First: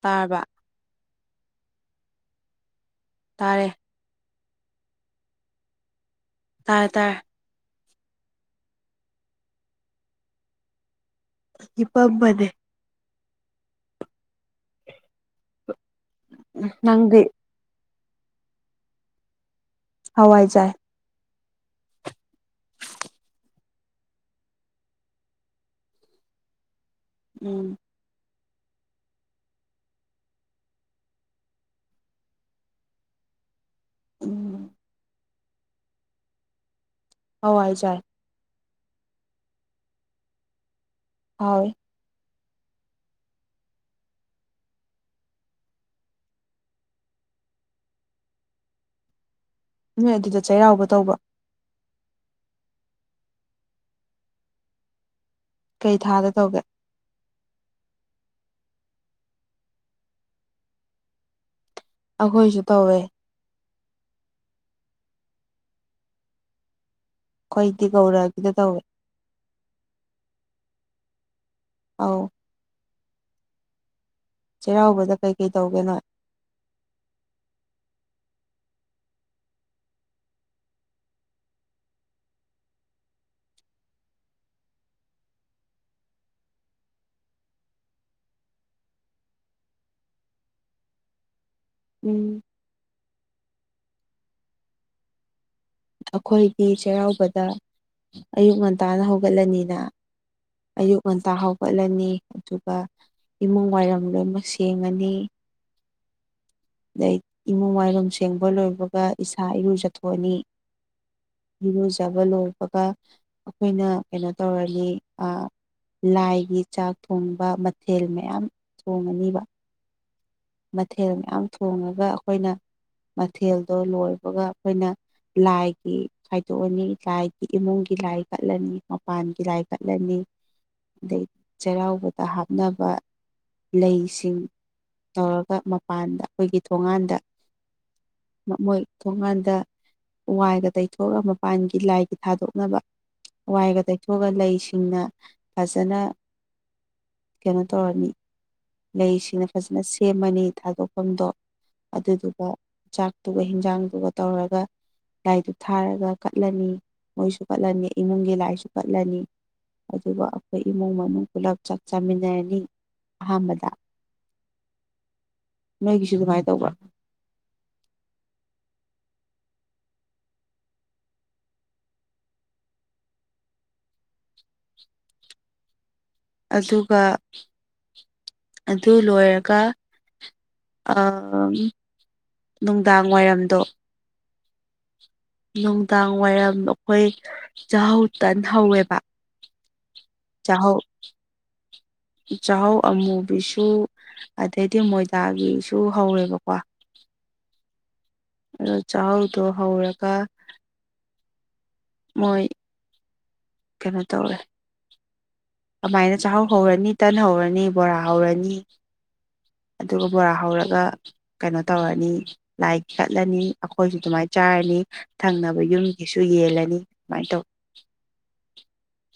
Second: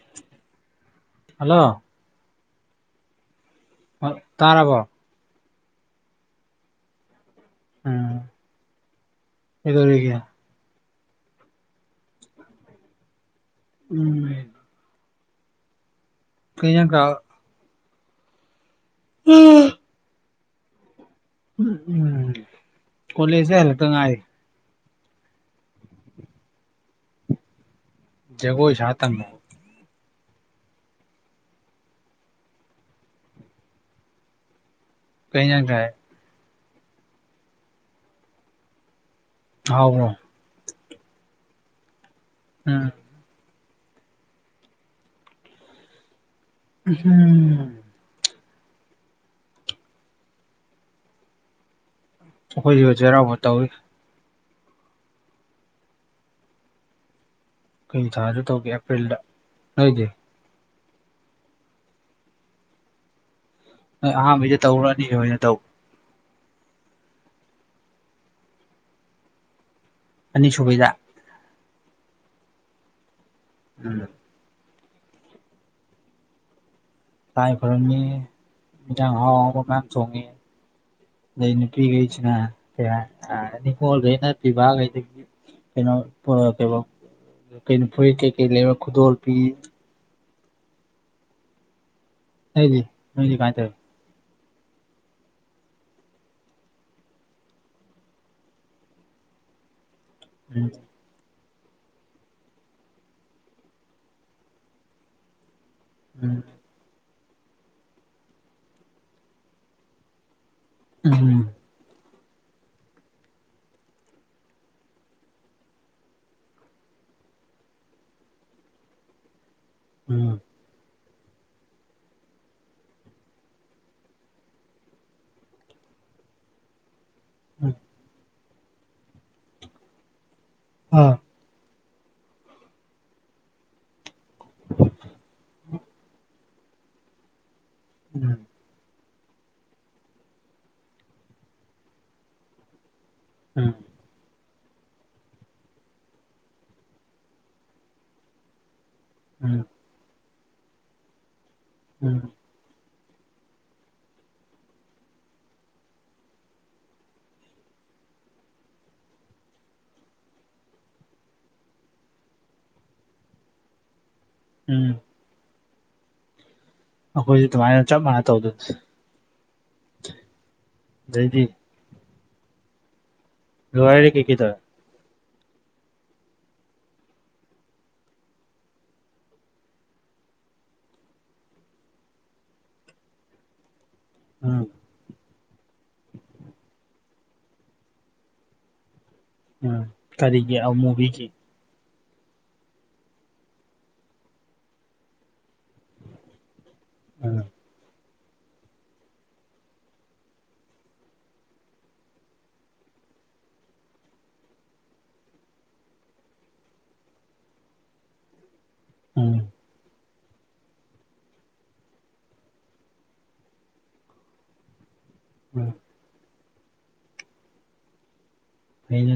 ꯇꯥꯔꯕ ꯍꯜꯂꯣ ꯇꯥꯔꯦ ꯍꯣꯏ ꯇꯥꯔꯕꯣ ꯇꯥꯔꯦ ꯇꯥꯔꯦ ꯎꯝ ꯀꯩꯗꯧꯔꯤꯒꯦ ꯍꯤꯞꯄꯝꯕꯅꯦ ꯎꯝ ꯀꯩ ꯏꯟꯖꯥꯡ ꯆꯥ ꯅꯪꯗꯤ [unintelligible] ꯍꯋꯥꯏ ꯆꯥꯏ ꯎꯝ ꯎꯝ ꯀꯣꯂꯦꯖꯦ ꯍꯂꯛꯇ ꯉꯥꯏꯔꯤ ꯎꯝ ꯖꯒꯣꯏ ꯁꯥ ꯇꯝꯃꯣ ꯎꯝ ꯀꯩ ꯌꯦꯟꯖꯥꯡ ꯆꯥꯏ ꯍꯋꯥꯏ ꯆꯥꯏ ꯍꯥꯎꯕ꯭ꯔꯣ ꯍꯥꯎ ꯎꯝ ꯎꯍꯝ ꯅꯣꯏ ꯑꯗꯨꯗ ꯆꯩꯔꯥꯎꯕ ꯇꯧꯕꯔꯣ ꯑꯩꯈꯣꯏꯁꯨ ꯆꯩꯔꯥꯎꯕ ꯇꯧꯏ ꯀꯩ ꯊꯥꯗ ꯇꯧꯒꯦ ꯀꯩ ꯊꯥꯗ ꯇꯧꯒꯦ ꯑꯦꯄ꯭ꯔꯤꯜꯗ ꯅꯣꯏꯗꯤ ꯑꯩꯈꯣꯏꯁꯨ ꯇꯧꯋꯦ ꯅꯣꯏ ꯑꯍꯥꯟꯕꯩꯗ ꯇꯧꯕ꯭ꯔ ꯑꯅꯤꯁꯨꯕꯩꯗ ꯇꯧꯕ꯭ꯔ ꯑꯩꯈꯣꯏꯗꯤ ꯒꯧꯔꯑꯒꯤꯗ ꯇꯧꯋꯦ ꯑꯅꯤꯁꯨꯕꯩꯗ ꯑꯥꯎ ꯎꯝ ꯆꯩꯔꯥꯎꯕꯗ ꯀꯩ ꯀꯩ ꯇꯧꯒꯦ ꯅꯣꯏ ꯂꯥꯏ ꯈꯨꯔꯝꯃꯤ ꯍꯦꯟꯖꯥꯡ ꯑꯍꯥꯎ ꯑꯍꯥꯎꯕ ꯃꯌꯥꯝ ꯊꯣꯡꯏ ꯑꯗꯩ ꯅꯨꯄꯤꯈꯩꯁꯤꯅ ꯀꯩ ꯍꯤꯏ ꯅꯤꯡꯉꯣꯜꯈꯩꯅ ꯄꯤꯕꯈꯩꯗꯒꯤ ꯀꯩꯅꯣ ꯀꯩꯅꯣ ꯀꯩꯅꯣ ꯐꯨꯔꯤꯠ ꯀꯩꯀꯩ ꯂꯩꯕ ꯈꯨꯗꯣꯜ ꯄꯤ ꯎꯝ ꯑꯇꯩꯗꯤ ꯅꯣꯏꯗꯤ ꯀꯝꯃꯥꯏ ꯇꯧꯏ ꯑꯩꯈꯣꯏꯗꯤ ꯆꯩꯔꯥꯎꯕꯗ ꯑꯌꯨꯛ ꯉꯟꯇꯥꯅ ꯍꯧꯒꯠꯂꯅꯤꯅ ꯎꯝ ꯑꯌꯨꯛ ꯉꯟꯇꯥ ꯍꯧꯒꯠꯂꯅꯤ ꯑꯗꯨꯒ ꯏꯃꯨꯡ ꯋꯥꯏꯔꯝ ꯂꯣꯏꯃꯛ ꯁꯦꯡꯉꯅꯤ ꯎꯝ ꯑꯗꯩ ꯏꯃꯨꯡ ꯋꯥꯥꯏꯔꯨꯝ ꯁꯦꯡꯕ ꯂꯣꯏꯕꯒ ꯏꯁꯥ ꯏꯔꯨꯖꯊꯣꯛꯑꯅꯤ ꯎꯝ ꯏꯔꯨꯖꯕ ꯂꯣꯏꯕꯒ ꯑꯩꯈꯣꯏꯅ ꯀꯩꯅꯣ ꯇꯧꯔꯅꯤ ꯂꯥꯏꯒꯤ ꯆꯥꯛ ꯊꯣꯡꯕ ꯃꯊꯦꯜ ꯃꯌꯥꯝ ꯊꯣꯡꯉꯅꯤꯕ ꯎꯝ ꯃꯊꯦꯜ ꯃꯌꯥꯝ ꯊꯣꯡꯉꯒ ꯑꯩꯈꯣꯏꯅ ꯃꯊꯦꯜꯗꯣ ꯂꯣꯏꯕꯒ ꯑꯩꯈꯣꯏꯅ ꯂꯥꯏꯒꯤ ꯗꯣꯛꯑꯅꯤ ꯂꯥꯏꯒꯤ ꯎꯝ ꯏꯃꯨꯡꯒꯤ ꯂꯥꯏ ꯀꯠꯂꯅꯤ ꯃꯄꯥꯟꯒꯤ ꯂꯥꯏ ꯀꯠꯂꯅꯤ ꯑꯥ ꯑꯗꯩ ꯆꯩꯔꯥꯎꯕꯗ ꯍꯥꯞꯅꯕ ꯂꯩꯁꯤꯡ [unintelligible] ꯇꯧꯔꯒ ꯃꯄꯥꯟꯗ ꯑꯩꯈꯣꯏꯒꯤ ꯊꯣꯉꯥꯟꯗ ꯎꯝ ꯃꯣꯏ ꯊꯣꯡꯀꯥꯟꯗ ꯋꯥꯏꯒ ꯇꯩꯊꯣꯛꯑꯒ ꯃꯄꯥꯟꯒꯤ ꯂꯥꯏꯒꯤ ꯊꯥꯗꯣꯛꯅꯕ ꯎꯝ ꯋꯥꯏꯒ ꯇꯩ ꯑꯗꯨꯒ ꯂꯩꯁꯤꯡꯅ ꯐꯖꯅ ꯀꯩꯅꯣ ꯇꯧꯔꯅꯤ ꯂꯩꯁꯤꯅ ꯎꯝ ꯐꯖꯅ ꯁꯦꯝꯃꯅꯤ ꯊꯥꯗꯣꯛꯐꯝꯗꯣ ꯎꯝ ꯑꯗꯨꯗꯨꯒ ꯆꯥꯛꯇꯨꯒ ꯍꯤꯟꯖꯥꯡꯗꯨꯒ ꯇꯧꯔꯒ ꯂꯥꯏꯗꯨ ꯊꯥꯔꯒ ꯀꯠꯂꯅꯤ ꯃꯣꯏꯁꯨ ꯀꯠꯂꯅꯤ ꯏꯃꯨꯡꯒꯤ ꯂꯥꯏꯁꯨ ꯀꯠꯂꯅꯤ ꯑꯗꯨꯒ ꯑꯩꯈꯣꯏ ꯏꯃꯨꯡ ꯃꯅꯨꯡ ꯄꯨꯂꯞ ꯆꯥꯛ ꯆꯥꯃꯤꯟꯅꯔꯅꯤ ꯑꯍꯥꯟꯕꯗ ꯎꯝ ꯅꯣꯏꯒꯤꯁꯨ ꯑꯗꯨꯃꯥꯏꯅ ꯇꯧꯕ꯭ꯔ ꯑꯩꯈꯣꯏꯁꯦ ꯑꯗꯨꯃꯥꯏꯅ ꯆꯞ ꯃꯥꯟꯅ ꯇꯧꯗꯅ ꯂꯩꯗꯤ ꯂꯋꯥꯔꯦ ꯀ ꯀ ꯇꯔ ꯑꯗꯨꯒ ꯑꯗꯨ ꯂꯣꯏꯔꯒ ꯅꯨꯡꯗꯥꯡ ꯋꯥꯏꯔꯝꯗꯣ ꯎꯝ ꯅꯨꯡꯗꯥꯡ ꯋꯥꯏꯔꯝ ꯑꯩꯈꯣꯏ ꯆꯥꯛꯍꯧ ꯇꯟꯍꯧꯋꯦꯕ ꯎꯝ ꯀꯔꯤꯒꯤ ꯑ ꯃꯨꯚꯒꯤ ꯆꯥꯍꯧꯎ ꯑꯃꯨꯕꯤꯁꯨ ꯑꯗꯩꯗꯤ ꯃꯣꯏꯗꯥꯒꯤꯁꯨ ꯍꯧꯋꯦꯕꯀꯣ ꯑ ꯑꯗ ꯆꯥꯛꯍꯥꯎꯗꯣ ꯍꯧꯔꯒ ꯃꯣꯏ ꯀꯩꯅꯣ ꯇꯧꯋꯦ ꯀꯃꯥꯏꯅ ꯆꯥꯛꯍꯥꯎ ꯍꯧꯔꯅꯤ ꯇꯟ ꯍꯧꯔꯅꯤ ꯕꯣꯔꯥ ꯍꯧꯔꯅꯤ ꯎꯝ ꯑꯗꯨꯒ ꯕꯣꯔꯥ ꯍꯧꯔꯒ ꯀꯩꯅꯣ ꯇꯧꯔꯅꯤ ꯂꯥꯏ ꯀꯠꯂꯅꯤ ꯑꯩꯈꯣꯏꯁꯨ ꯑꯗꯨꯃꯥꯏꯅ ꯆꯥꯔꯅꯤ ꯊꯪꯅꯕ ꯎꯝ ꯌꯨꯝꯒꯤꯁꯨ ꯌꯦꯜꯂꯅꯤ ꯑꯗꯨꯃꯥꯏꯅ ꯇꯧ ꯑꯩꯅ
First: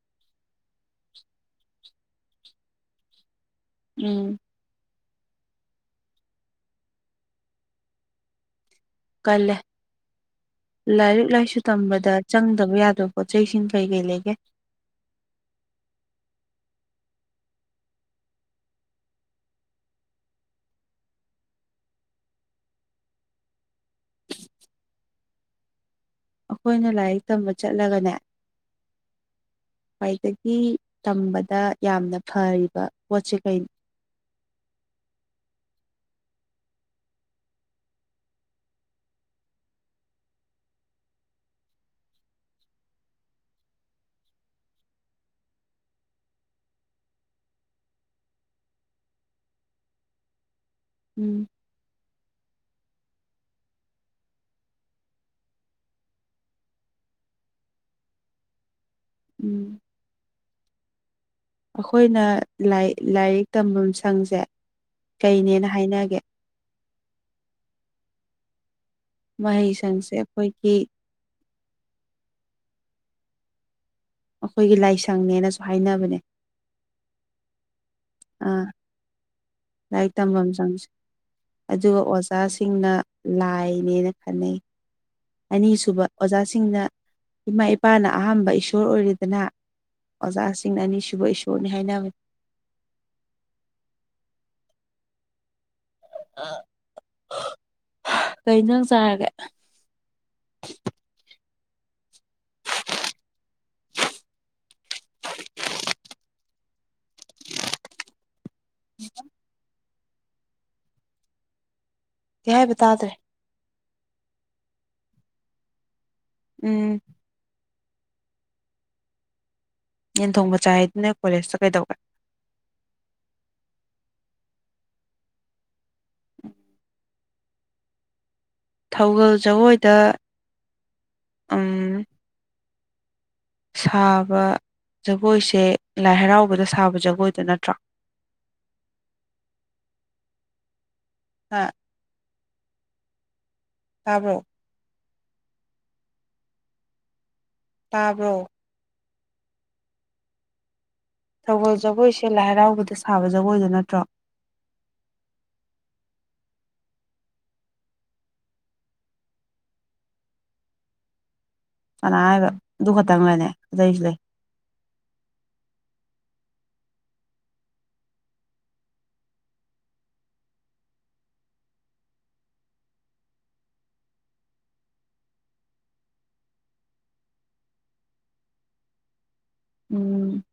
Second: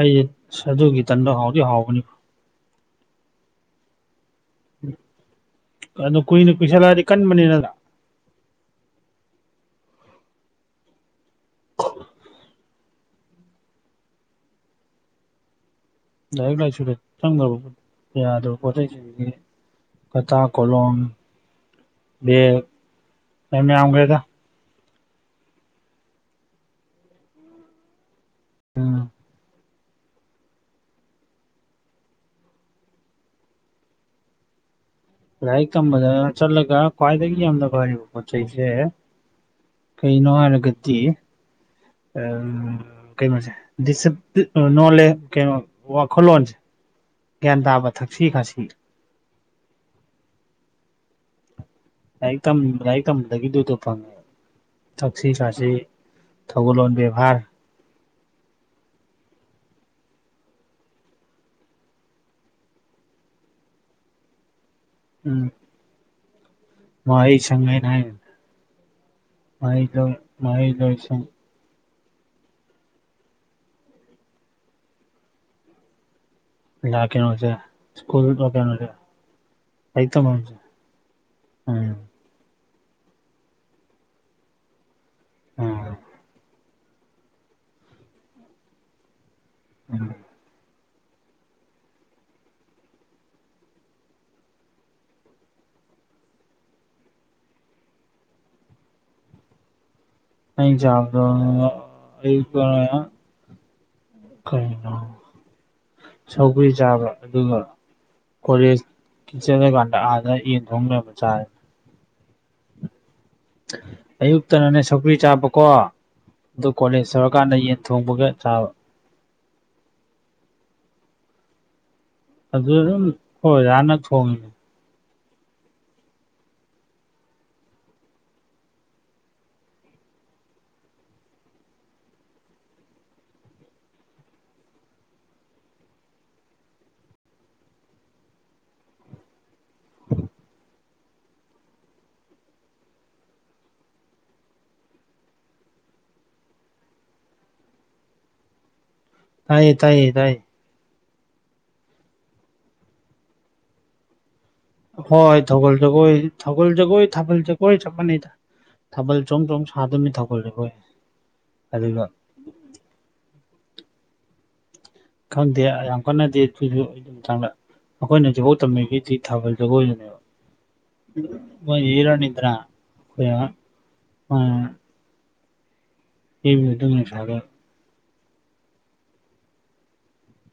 ꯑꯩꯁꯦ ꯑꯗꯨꯒꯤ ꯇꯟꯗ ꯍꯥꯎꯗꯤ ꯍꯥꯎꯕꯅꯤ ꯎꯝ ꯑꯗꯨꯣ ꯀꯨꯏꯅ ꯀꯨꯏꯁꯜꯂꯛꯑꯗꯤ ꯀꯟꯕꯅꯤꯅꯅ ꯀꯂ ꯂꯥꯏꯔꯤꯛ ꯂꯥꯏꯁꯨ ꯇꯝꯕꯗ ꯆꯪꯗꯕ ꯌꯥꯗꯕ ꯄꯣꯠ ꯆꯩꯁꯤꯡ ꯀꯩ ꯀꯩ ꯂꯩꯒꯦ ꯂꯥꯏꯔꯤꯛ ꯂꯥꯏꯁꯨꯗ ꯆꯪꯗꯕ ꯌꯥꯗꯕ ꯄꯣꯠꯩꯁꯤꯡꯁꯤꯒꯤ ꯀꯊ ꯀꯣꯂꯣꯝ ꯒ ꯑ ꯌꯥ ꯑꯒꯦꯗ ꯑꯩꯈꯣꯏꯅ ꯂꯥꯏꯔꯤꯛ ꯇꯝꯕ ꯆꯠꯂꯒꯅꯦ ꯎꯝ ꯈ꯭ꯋꯥꯏꯗꯒꯤ ꯇꯝꯕꯗ ꯌꯥꯝꯅ ꯐꯔꯤꯕ ꯄꯣꯠꯁꯤ ꯀꯩꯩꯅꯣ ꯂꯥꯏꯔꯤꯛ ꯇꯝꯕꯗ ꯆꯠꯂꯒ ꯈ꯭ꯋꯥꯏꯗꯒꯤ ꯌꯥꯝꯅ ꯐꯔꯤꯕ ꯄꯣꯠ ꯆꯩꯁꯦ ꯀꯩꯅꯣ ꯍꯥꯏꯔꯒꯗꯤ ꯎ ꯀꯩꯅꯣꯁꯦꯣ ꯀꯩꯅꯣ ꯋꯥꯈꯜꯂꯣꯟꯁꯦ ꯒ꯭ꯌꯥꯟ ꯇꯥꯕ ꯊꯛꯁꯤ ꯈꯥꯁꯤ ꯎꯝ ꯑꯩꯥꯏ ꯀꯝꯥꯏ ꯀꯗꯒꯗꯨ ꯊꯣꯛꯣ ꯐꯉꯦ ꯊꯛꯁꯤ ꯈꯥꯁꯤ ꯊꯧꯒꯜꯂꯣꯟ ꯕꯦꯕꯥꯔ ꯎꯝ ꯑꯩꯈꯣꯏꯅ ꯂꯥꯏꯔꯤꯛ ꯇꯐꯝ ꯁꯪꯁꯦ ꯀꯩꯅꯦꯅ ꯍꯥꯏꯅꯒꯦ ꯃꯥꯏ ꯁꯉꯥꯏ ꯃꯍꯩ ꯁꯪꯁꯦ ꯑꯩꯈꯣꯏꯒꯤ ꯂꯁ ꯑꯩꯈꯣꯏꯒꯤ ꯂꯥꯏꯁꯪꯅꯦꯅꯁꯨ ꯍꯥꯏꯅꯕꯅꯦ ꯂꯥꯛꯀꯦꯅꯁ ꯁ꯭ꯀꯨꯜ ꯋꯥ ꯑꯥ ꯀꯦ ꯂꯥꯏꯔꯤꯛ ꯇꯝꯐꯝ ꯆꯪꯁꯦ ꯑꯗꯨꯒ ꯎꯝ ꯑꯣꯖꯥꯁꯤꯡꯅ ꯂꯥꯏꯅꯦꯅ ꯈꯟꯅꯩ ꯎꯝ ꯑꯅꯤꯁꯨꯕ ꯑꯣꯖꯥꯁꯤꯡꯅ ꯏꯃꯥ ꯏꯄꯥꯅ ꯑꯍꯝꯕ ꯏꯁꯣꯔ ꯑꯣꯏꯔꯤꯦꯗꯅ ꯎꯝ ꯑꯣꯖꯥꯁꯤꯡꯅ ꯑꯅꯤꯁꯨꯕ ꯏꯁꯣꯔꯅꯤ ꯍꯥꯏꯅꯕꯅꯤ ꯀꯩ ꯖꯥꯡ ꯆꯥꯔꯒꯦ ꯑꯩꯅ ꯆꯥꯕꯗꫭ ꯑꯌꯨꯛꯇ ꯃꯌꯥꯝ ꯀꯩꯅꯣ ꯁꯧꯒ꯭ꯔꯤ ꯆꯥꯕ ꯑꯗꯨꯒ ꯀꯣꯂꯦꯖꯀꯤ ꯆꯠꯂꯀꯥꯟꯗ ꯑꯥꯗ ꯌꯦꯟ ꯊꯣꯡ ꯂꯩꯔꯝꯕ ꯆꯥꯔꯦ ꯀꯩ ꯍꯥꯏꯕ ꯇꯥꯗ꯭ꯔꯦ ꯑꯌꯨꯛꯇꯅꯅꯦ ꯁꯧꯒꯔꯤ ꯆꯥꯕꯀꯣ ꯑꯗꯨ ꯎꯝ ꯀꯣꯂꯦꯖ ꯌꯧꯔꯀꯥꯟꯗ ꯌꯦꯟ ꯊꯣꯡꯕꯒ ꯆꯥꯕ ꯌꯦꯟꯊꯣꯡꯕ ꯆꯥꯏ ꯍꯥꯏꯗꯨꯅ ꯅꫭꯏ ꯀꯣꯂꯦꯖꯇ ꯀꯩꯗꯧꯕ ꯑꯗꯨꯗ ꯑꯗꯨꯝ ꯑꯈꫭꯏ ꯑꫭꯖꯥꯅ ꯊꯣꯡꯉꯤꯅꯦ ꯎ ꯊꯧꯒꯜ ꯖꯒꯣꯏꯗ ꯁꯥꯕ ꯖꯒꯣꯏꯁꯦ ꯂꯥꯏ ꯍꯔꯥꯎꯕꯗ ꯁꯥꯕ ꯖꯒꯣꯏꯗꯣ ꯅꯠꯇ꯭ꯔꯣ ꯍꯥ ꯇꯥꯕ꯭ꯔꯣ ꯇꯥꯕ꯭ꯔꯣ ꯇꯥꯏꯌꯦ ꯇꯥꯏꯌꯦ ꯇꯥꯏꯌꯦ ꯁꯒꯣꯜ ꯖꯒꯣꯏꯁꯦ ꯂꯥꯏ ꯍꯔꯥꯎꯕꯗ ꯁꯥꯕ ꯖꯒꯣꯏꯗꯣ ꯅꯠꯇ꯭ꯔꯣ ꯍꯣꯏ ꯊꯧꯒꯜ ꯖꯒꯣꯏ ꯊꯧꯒꯜ ꯖꯒꯣꯏ ꯊꯥꯕꯜ ꯖꯒꯣꯏ ꯆꯞ ꯃꯥꯟꯅꯩꯗ ꯊꯕꯜ ꯆꯣꯡ ꯆꯣꯡ ꯁꯥꯗꫭꯏꯃꯤ ꯊꯥꯕꯜ ꯏꯕꫭꯏ ꯀꯅꯥ ꯍꯥꯏꯕ ꯑꯗꯨ ꯈꯛꯇꯪꯔꯅꯦ ꯑꯗꯇꯩꯖꯨ ꯂꯩ ꯈꯪꯗꯦ ꯌꯥꯝ ꯀꯟꯅꯗꯤ ꯑꯩꯖꯨ ꯑꯗꯨꯃꯇꯥꯡꯗ ꯑꯩꯈꯣꯏꯅ ꯖꯒꫭꯏ ꯇꯝꯃꯤꯒꯤꯗꯤ ꯊꯥꯕꯜ ꯖꯒꯣꯏꯗꯨꯅꯦꯕ ꯃꫭꯏ ꯌꯩꯔꯛꯑꯅꯤꯗꯅꯔ ꯑꯩꯈꫭꯏꯅ ꯏꯕꯗꯨ ꯅꯨꯡꯁꯥꯒ ꯎꯝ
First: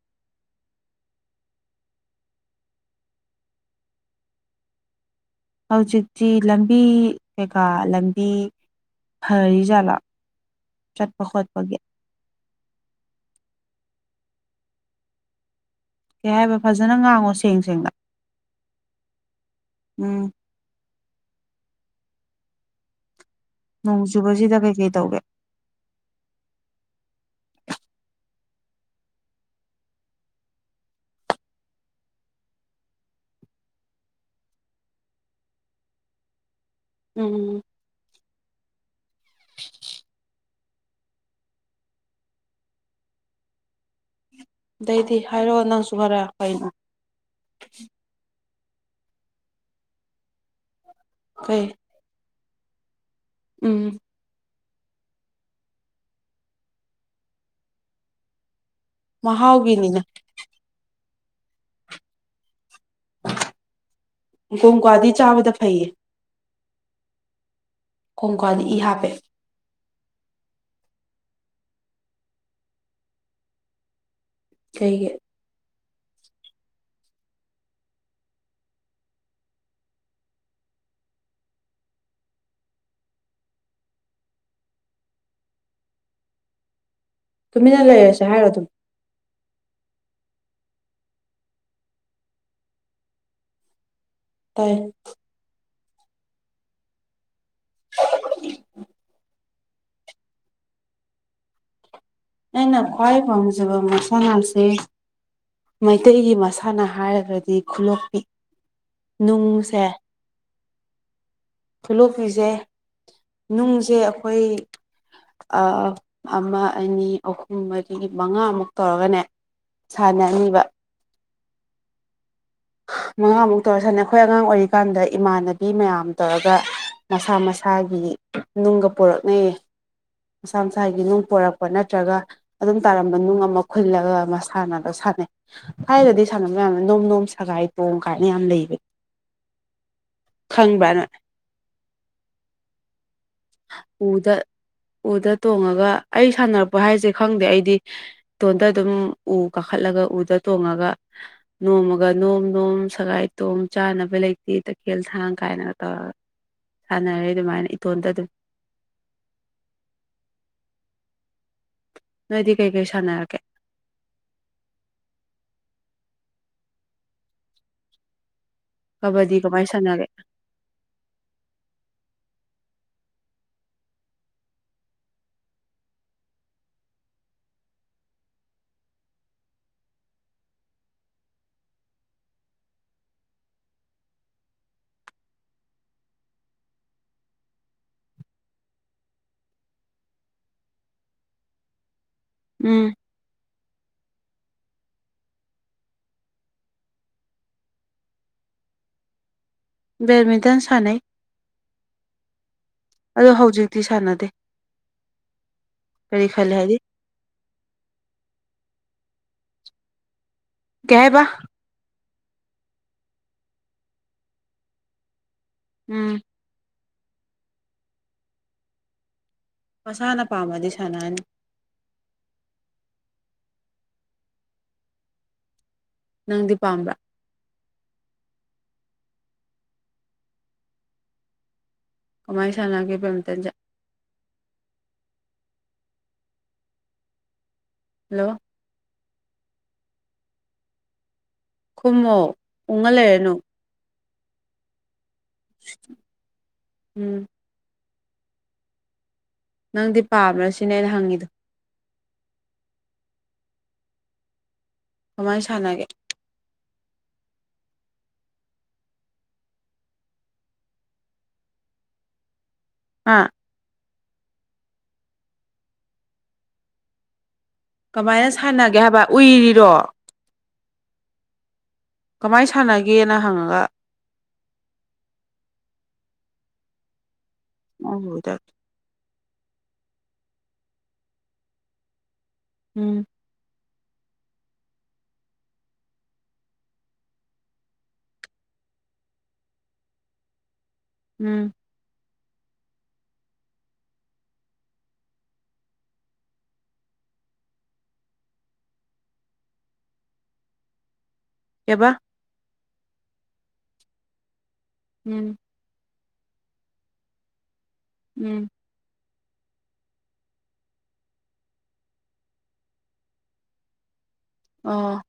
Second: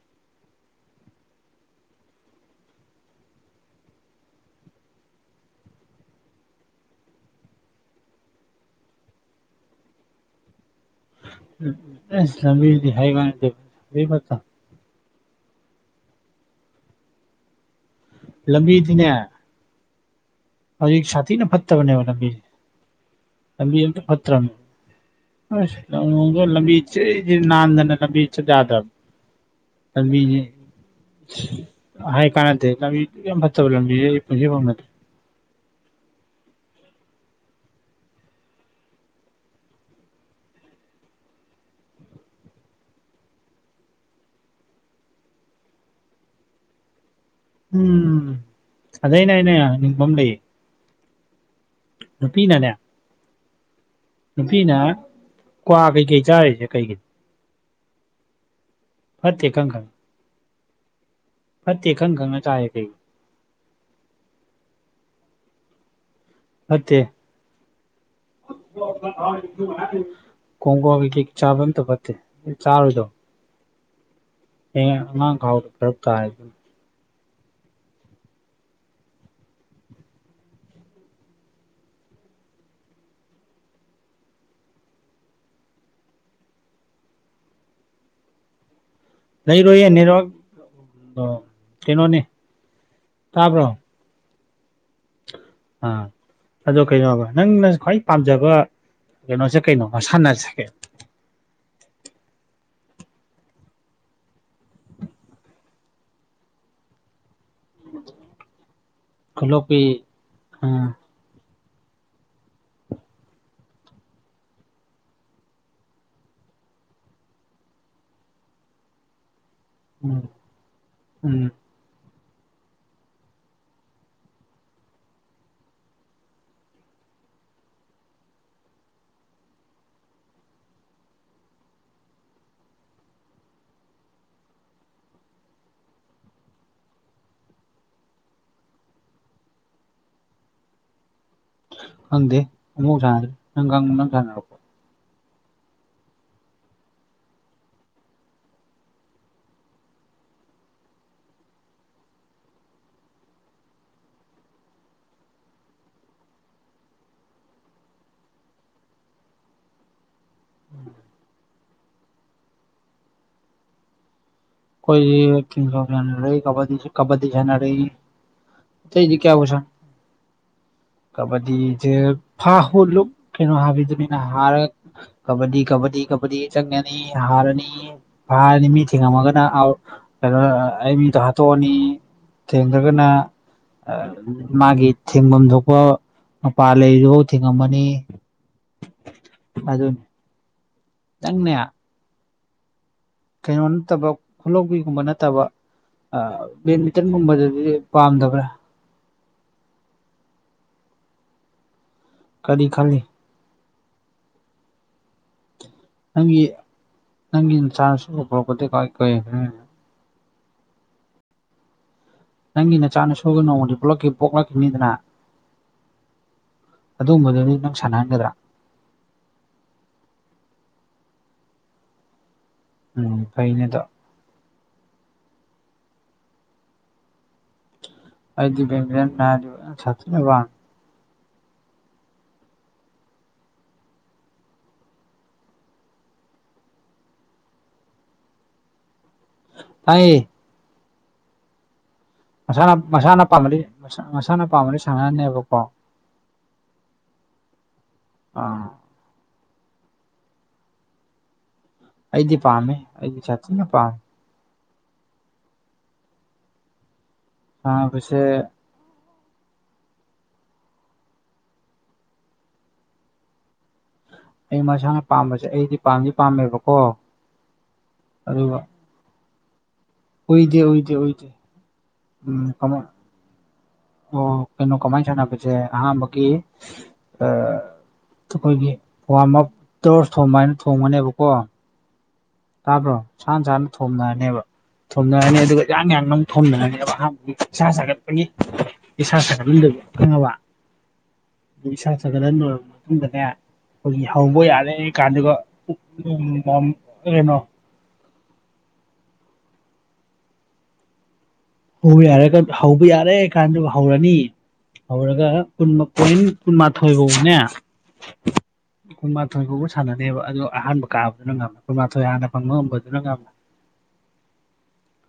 ꯍꯧꯖꯤꯛꯇꯤ ꯂꯝꯕꯤ ꯀꯩꯀꯥ ꯂꯝꯕꯤ ꯐꯔꯤꯖꯥꯠꯂꯥ ꯆꯠꯄ ꯈꫭꯠꯄꯒꯤ ꯑꯁ ꯂꯝꯕꯤꯗꯤ ꯍꯥꯏꯀꯥꯟꯅꯗꯦ ꯂꯝꯕꯤ ꯐꯠꯇ ꯀꯩ ꯍꯥꯏꯕ ꯐꯖꯅ ꯉꯥꯡꯉꯣ ꯁꯦꯡ ꯁꯦꯡꯅ ꯂꯝꯕꯤꯗꯤꯅꯦ ꯎꯝ ꯍꯧꯖꯤꯛ ꯁꯥꯊꯤꯅ ꯐꯠꯇꯕꯅꯦꯕ ꯂꯝꯕꯤꯖꯦ ꯂꯝꯕꯤ ꯑꯝꯇ ꯅꯣꯡ ꯐꯠꯇꯔꯅꯦꯕ ꯆꯨꯕꯁꯤꯗ ꯀꯩꯀꯩ ꯇꯧꯒꯦ ꯑꯁ ꯂꯝꯂꫭꯡꯗ ꯂꯝꯕꯤ ꯖꯔꯤ ꯖꯔꯤ ꯅꯥꯟꯗꯅ ꯂꯝꯕꯤ ꯆꯠ ꯌꯥꯗ꯭ꯔꯝꯅꯦ ꯂꯝꯕꯤꯖꯦ ꯍꯥꯏ ꯀꯥꯟꯅꯗꯩ ꯂꯝꯕꯤ ꯑꯗꯨꯛꯌꯥꯝ ꯐꯠꯇꯕ ꯂꯝꯕꯤ ꯑꯩ ꯄꯨꯟꯁꯤ ꯎꯅꯗ꯭ꯔꯤ ꯎꯝ ꯑꯗꯩꯗꯤ ꯍꯥꯏꯔꯛꯑꯣ ꯅꯪꯁꯨ ꯈꯔ ꯀꯩꯅꯣ ꯎꯝ ꯑꯗꯩꯅꯅꯦ ꯈꯪꯅꯤꯡꯕꯃ ꯂꯩꯌꯦ ꯀꯩ ꯅꯨꯄꯤꯅꯅꯦ ꯎꯝ ꯅꯨꯄꯤꯅ ꯀ꯭ꯋꯥ ꯀꯩꯀꯩ ꯆꯥꯔꯤꯖꯦ ꯀꯩꯒꯤꯅꯣ ꯐꯠꯇꯦ ꯈꯪ ꯈꯪ ꯃꯍꯥꯎꯒꯤꯅꯤꯅꯦ ꯐꯠꯇꯦ ꯈꯪ ꯈꯪꯅ ꯆꯥꯏꯌꯦ ꯀꯩꯒꯤ ꯀꫭꯡꯀ꯭ꯋꯥꯗꯤ ꯆꯥꯕꯗ ꯐꯩꯌꯦ ꯐꯠꯇꯦ ꯀꯣꯡꯀ꯭ꯋꯥꯗꯤ ꯏ ꯍꯥꯞꯄꯦ [unintelligible] ꯀꯣꯡꯀ꯭ꯋꯥ ꯀꯩ ꯀꯩ ꯆꯥꯕ ꯑꯝꯇ ꯐꯠꯇꯦ ꯆꯥꯔꯣꯏꯗꯧ ꯍꯌꯦꯡ ꯀꯩꯒꯤ ꯑꯉꯥꯡ ꯀꯧꯔꯛꯄ ꯀꯥꯏ ꯑꯗꯨꯅ ꯇꯨꯃꯤꯟꯅ ꯂꯩꯔꯁꯦ ꯍꯥꯏꯔꯣ ꯑꯗꯨꯝ ꯂꯩꯔꯣꯏꯌꯦ ꯑꯅꯤꯔꯛ ꯑ ꯀꯩꯅꯣꯅꯦ ꯇꯥꯕ꯭ꯔꯣ ꯇꯥꯏ ꯑꯥ ꯑꯗꯣ ꯀꯩꯅꯣꯕ ꯅꯪꯅ ꯈ꯭ꯋꯥꯏ ꯄꯥꯝꯖꯕ ꯀꯩꯅꯣꯁꯦ ꯀꯩꯩꯅꫭ ꯃꯁꯥꯟꯅꯁꯦ ꯅꯪꯅ ꯈ꯭꯭ꯋꯥꯢ ꯄꯥꯝꯖꯕ ꯃꯁꯥꯅꯁꯦ ꯃꯩꯇꯩꯒꯤ ꯃꯁꯥꯟꯅ ꯍꯥꯏꯔꯒꯗꯤ ꯈꯨꯂꯣꯛꯄꯤ ꯈꯨꯂꯣꯛꯄꯤ ꯅꯨꯡꯁꯦ ꯑꯥ ꯈꯨꯂꯣꯛꯄꯤꯁꯦ ꯅꯨꯡꯁꯦ ꯑꯩꯈꯣꯏ ꯑ ꯑꯃ ꯑꯅꯤ ꯑꯍꯨꯝ ꯃꯔꯤ ꯃꯉꯥꯃꯨꯛ ꯇꯧꯔꯒꯅꯦ ꯎꯝ ꯁꯥꯟꯅꯅꯤꯕ ꯎꯝ ꯃꯪꯉꯥꯃꯨꯛ ꯇꯧꯔ ꯁꯥꯟꯅꯩ ꯑꯩꯈꯣꯏ ꯑꯉꯥꯡ ꯑꯣꯏꯔꯤꯀꯥꯟꯗ ꯏꯃꯥꯟꯅꯕꯤ ꯃꯌꯥꯝ ꯇꯧꯔꯒ ꯃꯁꯥ ꯃꯁꯥꯒꯤ ꯅꯨꯡꯒ ꯄꯨꯔꯛꯅꯩꯌꯦ ꯃꯁꯥ ꯃꯁꯥꯒꯤ ꯅꯨꯡ ꯄꯨꯔꯛꯄ ꯅꯠꯇ꯭ꯔꯒ ꯑꯗꯨꯝ ꯇꯥꯔꯝꯕ ꯅꯨꯡ ꯑꯃ ꯈꯨꯜꯂꯒ ꯃꯁꯥꯟꯅꯗꫭ ꯁꯥꯟꯅꯩ ꯊꯥꯏꯅꯗꯤ ꯁꯥꯟꯅꯕ ꯃꯌꯥꯝꯅ ꯅꯣꯝ ꯅꯣꯝ ꯁꯒꯥꯏ ꯇꯣꯡ ꯀꯥꯏꯅ ꯌꯥꯝ ꯂꯩꯕꯅꯤ ꯈꯪꯕ꯭ꯔꯅꯪ ꯈꯪꯗꯦ ꯑꯃꯨꯕꯨꯛ ꯁꯥꯥꯟꯅꯗꯔꯤ ꯎꯗ ꯎꯗ ꯇꯣꯡꯉꯒ ꯑꯩ ꯁꯥꯟꯅꯕꯔꯛꯄ ꯍꯥꯏꯖꯦ ꯈꯪꯗꯦ ꯑꯩꯗꯤ ꯏꯇꯣꯟꯗ ꯑꯗꯨꯝ ꯎ ꯀꯥꯈꯠꯂꯒ ꯎꯗ ꯇꯣꯡꯉꯒ ꯅꯣꯝꯃꯒ ꯅꯣꯝ ꯅꯣꯝ ꯁꯒꯥꯏ ꯇꯣꯝ ꯆꯥꯅꯕ ꯂꯩꯇꯦ ꯇꯈꯦꯜ ꯊꯥꯡ ꯀꯥꯏꯅꯒ ꯇꯧꯔꯒ ꯁꯥꯟꯅꯔꯦ ꯑꯗꯨꯃꯥꯏꯅ ꯏꯇꯣꯟꯗ ꯑꯗꯨꯝ UNINTELLIGIBLE ꯅꯣꯏꯗꯤ ꯀꯩ ꯀꯩ ꯁꯥꯟꯅꯔꯛꯀꯦ ꯈꯣꯢꯗꯤ ꯊꯤꯟ ꯀꯥꯟ ꯃꯌꯥꯝ ꯂꫭꯏ ꯀꯕꯗꯤꯁꯨ ꯀꯕꯗꯤ ꯁꯥꯟꯅꯔꯩ ꯀꯕꯗꯤ ꯀꯃꯥꯏꯅ ꯁꯥꯟꯅꯒꯦ ꯀꯕꯗꯤ ꯐ ꯍ ꯂꯨꯛ ꯀꯩꯅꯣ ꯍꯥꯕꯤꯗꯨꯃꯤꯅꯦ ꯍꯥꯔ ꯀꯕꯗꯤ ꯀꯕꯗꯤ ꯀꯕꯗꯤ ꯆꯪꯌꯥꯅꯤ ꯍꯔꯅꯤ ꯐꯔꯅꯤ ꯃꯤ ꯊꯤꯡꯉꯝꯃꯒꯅ ꯑꯥꯎ ꯅꯣ ꯑꯩ ꯃꯤꯗꯣ ꯍꯥꯠꯇꯣꯛꯑꯅꯤ ꯊꯦꯡꯉꯝꯗ꯭ꯔꯒꯅ ꯃꯥꯒꯤ ꯊꯦꯡꯐꯝꯗꯣ ꯃꯄꯥꯥꯟ ꯂꯩꯔꯤꯗꯨꯐꯥꯎ ꯊꯤꯡꯉꯝꯃꯅꯤ ꯑꯗꯨꯅꯤ ꯅꯪꯅꯦ ꯎꯝ ꯀꯩꯅꯣ ꯅꯠꯇꯕ ꯈꯨꯂꯧꯕꯤꯒꯨꯝꯕ ꯅꯠꯇꯕ ꯑ ꯕꯦꯠꯃꯤꯟꯇꯟꯒꯨꯝꯕꯗꯗꯤ ꯄꯥꯝꯗꯕ꯭ꯔꯥ ꯕꯦꯠꯃꯤꯟꯇꯟ ꯁꯅꯩ ꯀꯔꯤ ꯈꯜꯂꯤ ꯑꯗꯣ ꯍꯧꯖꯤꯛꯇꯤ ꯁꯥꯟꯅꯗꯦ ꯀꯔꯤ ꯅꯪꯒꯤ ꯈꯜꯂꯤ ꯍꯥꯏꯗꯤ ꯅꯪꯒꯤ ꯅꯆꯥ ꯅꯁꯨ ꯄ꯭ꯔꯣꯄꯔꯇꯤ ꯀꯥꯏ ꯀꯣꯏ ꯎꯝ ꯀꯩ ꯍꯥꯏꯕ ꯅꯪꯒꯤ ꯅꯆꯥꯅ ꯁꯣꯏꯒ ꯅꯣꯡꯃꯗꯤ ꯄꯨꯂꯛ ꯄꯣꯛꯂꯛꯈꯤꯕꯅꯤꯗꯅ ꯎꯝ ꯑꯗꯨꯒꯨꯝꯕꯗꯨꯅꯤ ꯅꯪ ꯁꯥꯟꯅꯍꯟꯒꯗ꯭ꯔꯥ ꯃꯁꯥꯅ ꯄꯥꯝꯃꯗꯤ ꯁꯥꯟꯅꯍꯟꯅꯤ ꯎ ꯐꯩꯅꯗꫭ ꯅꯪꯗꯤ ꯄꯥꯝꯕ ꯑꯩꯗꯤꯡ UNINTELLIGIBLE ꯀꯃꯥꯏꯅ ꯁꯥꯟꯅꯒꯦ ꯕꯦꯠꯗꯃꯤꯟꯇꯟꯁꯦ ꯍꯜꯂꯣ ꯇꯥꯥꯏꯌꯦ ꯈꯨꯃꫭ ꯁꯥꯅ ꯃꯁꯥꯅ ꯄꯥ ꯃꯁꯥꯅ ꯄꯥꯝꯕꯗꯤ ꯁꯥꯟꯅꯅꯦꯕ ꯑ ꯎꯝ ꯑꯥ ꯅꯪꯗꯤ ꯄꯥꯝ꯭ꯔ ꯁꯤꯅꯦ ꯑꯩꯅ ꯍꯪꯉꯤꯗꯣ ꯑꯩꯗꯤ ꯄꯥꯝꯃꯦ ꯑꯩꯗꯤ ꯆꯊꯤꯅ ꯄꯥꯝꯃꯦ ꯀꯃꯥꯏꯅ ꯁꯥꯟꯅꯒꯦ ꯇꯥ ꯄꯁꯦ ꯑꯥ ꯑꯩ ꯃꯁꯥꯅ ꯄꯥꯝꯕꯁꯦ ꯑꯩꯗꯤ ꯄꯥꯝꯗꯤ ꯄꯥꯝꯃꯦꯕꯀꯣ ꯀꯃꯥꯏꯅ ꯁꯥꯟꯅꯒꯦ ꯍꯥꯏꯕ ꯎꯏꯔꯤꯔꯣ ꯎꯥꯏꯗꯦ ꯎꯗꯦ ꯎꯗꯦ ꯀꯃꯥꯏꯅ ꯁꯥꯟꯅꯒꯦꯅ ꯍꯪꯉꯒ ꯑꯣ ꯀꯩꯅꯣ ꯀꯃꯥꯏꯅ ꯁꯥꯟꯅꯕꯁꯦ ꯑꯍꯥꯟꯕꯒꯤ ꯎꯝ ꯑꯩꯈꯣꯏꯒꯤ ꯄ꯭ꯋꯥ ꯃꯥꯛ ꯇꯔꯣꯁ ꯊꯣꯡ ꯍꯥꯏꯅ ꯊꯣꯡꯒꯅꯦꯕꯀꯣ ꯇꯥꯕ꯭ꯔꯣ ꯁꯥꯅ ꯁꯥꯅ ꯊꯣꯝꯅꯔꯅꯦꯕ ꯊꯣꯝꯅꯔꯅꯤ ꯑꯗꯨꯒ ꯌꯥ ꯌꯥꯅ ꯑꯃꯛ ꯊꯣꯝꯅꯔꯅꯤꯕ ꯑꯍꯥꯟꯕꯒꯤ ꯏꯁꯩꯥ ꯁꯥꯒꯠꯄꯒꯤ ꯑꯩꯁꯥ ꯑꯥꯁꯒꯠ ꯃꯥꯟꯗꯕꯗꯒꯤ ꯈꯪꯑꯕꯔ ꯎꯝ ꯑꯗꯨ ꯏꯁꯥ ꯁꯒꯠꯍꯟ ꯂꯣꯏꯔꯕ ꯃꯇꯨꯡꯗꯅꯦ ꯑꯩꯈꯣꯏꯒꯤ ꯍꯧꯕ ꯌꯥꯔꯦ ꯀꯥꯟꯗꯨꯒ ꯀꯩꯅꯣ ꯀꯩꯕ ꯍꯧ ꯌꯥꯔꯒ ꯍꯧꯕ ꯌꯥꯔꯦ ꯀꯥꯟꯗꯨ ꯍꯧꯔꯅꯤ ꯎꯝ ꯍꯧꯔꯒ ꯀꯨꯟ ꯄꯣꯏꯟ ꯀꯨꯟꯃꯥꯊꯣꯏ ꯐꯧꯅꯦ ꯎꯝ ꯀꯨꯟꯃꯥꯊꯣꯏ ꯐꯥꯎꯕ ꯁꯥꯟꯅꯅꯦꯕ ꯑꯗꯨ ꯑꯍꯥꯟꯕ ꯀꯥꯕꯗꯨꯅ ꯉꯝꯃꯦ ꯀꯨꯟꯃꯥꯊꯣꯏ ꯍꯥꯟꯅ ꯐꯪꯕ ꯉꯝꯕꯗꯨꯅ ꯉꯝꯃꯦ ꯑ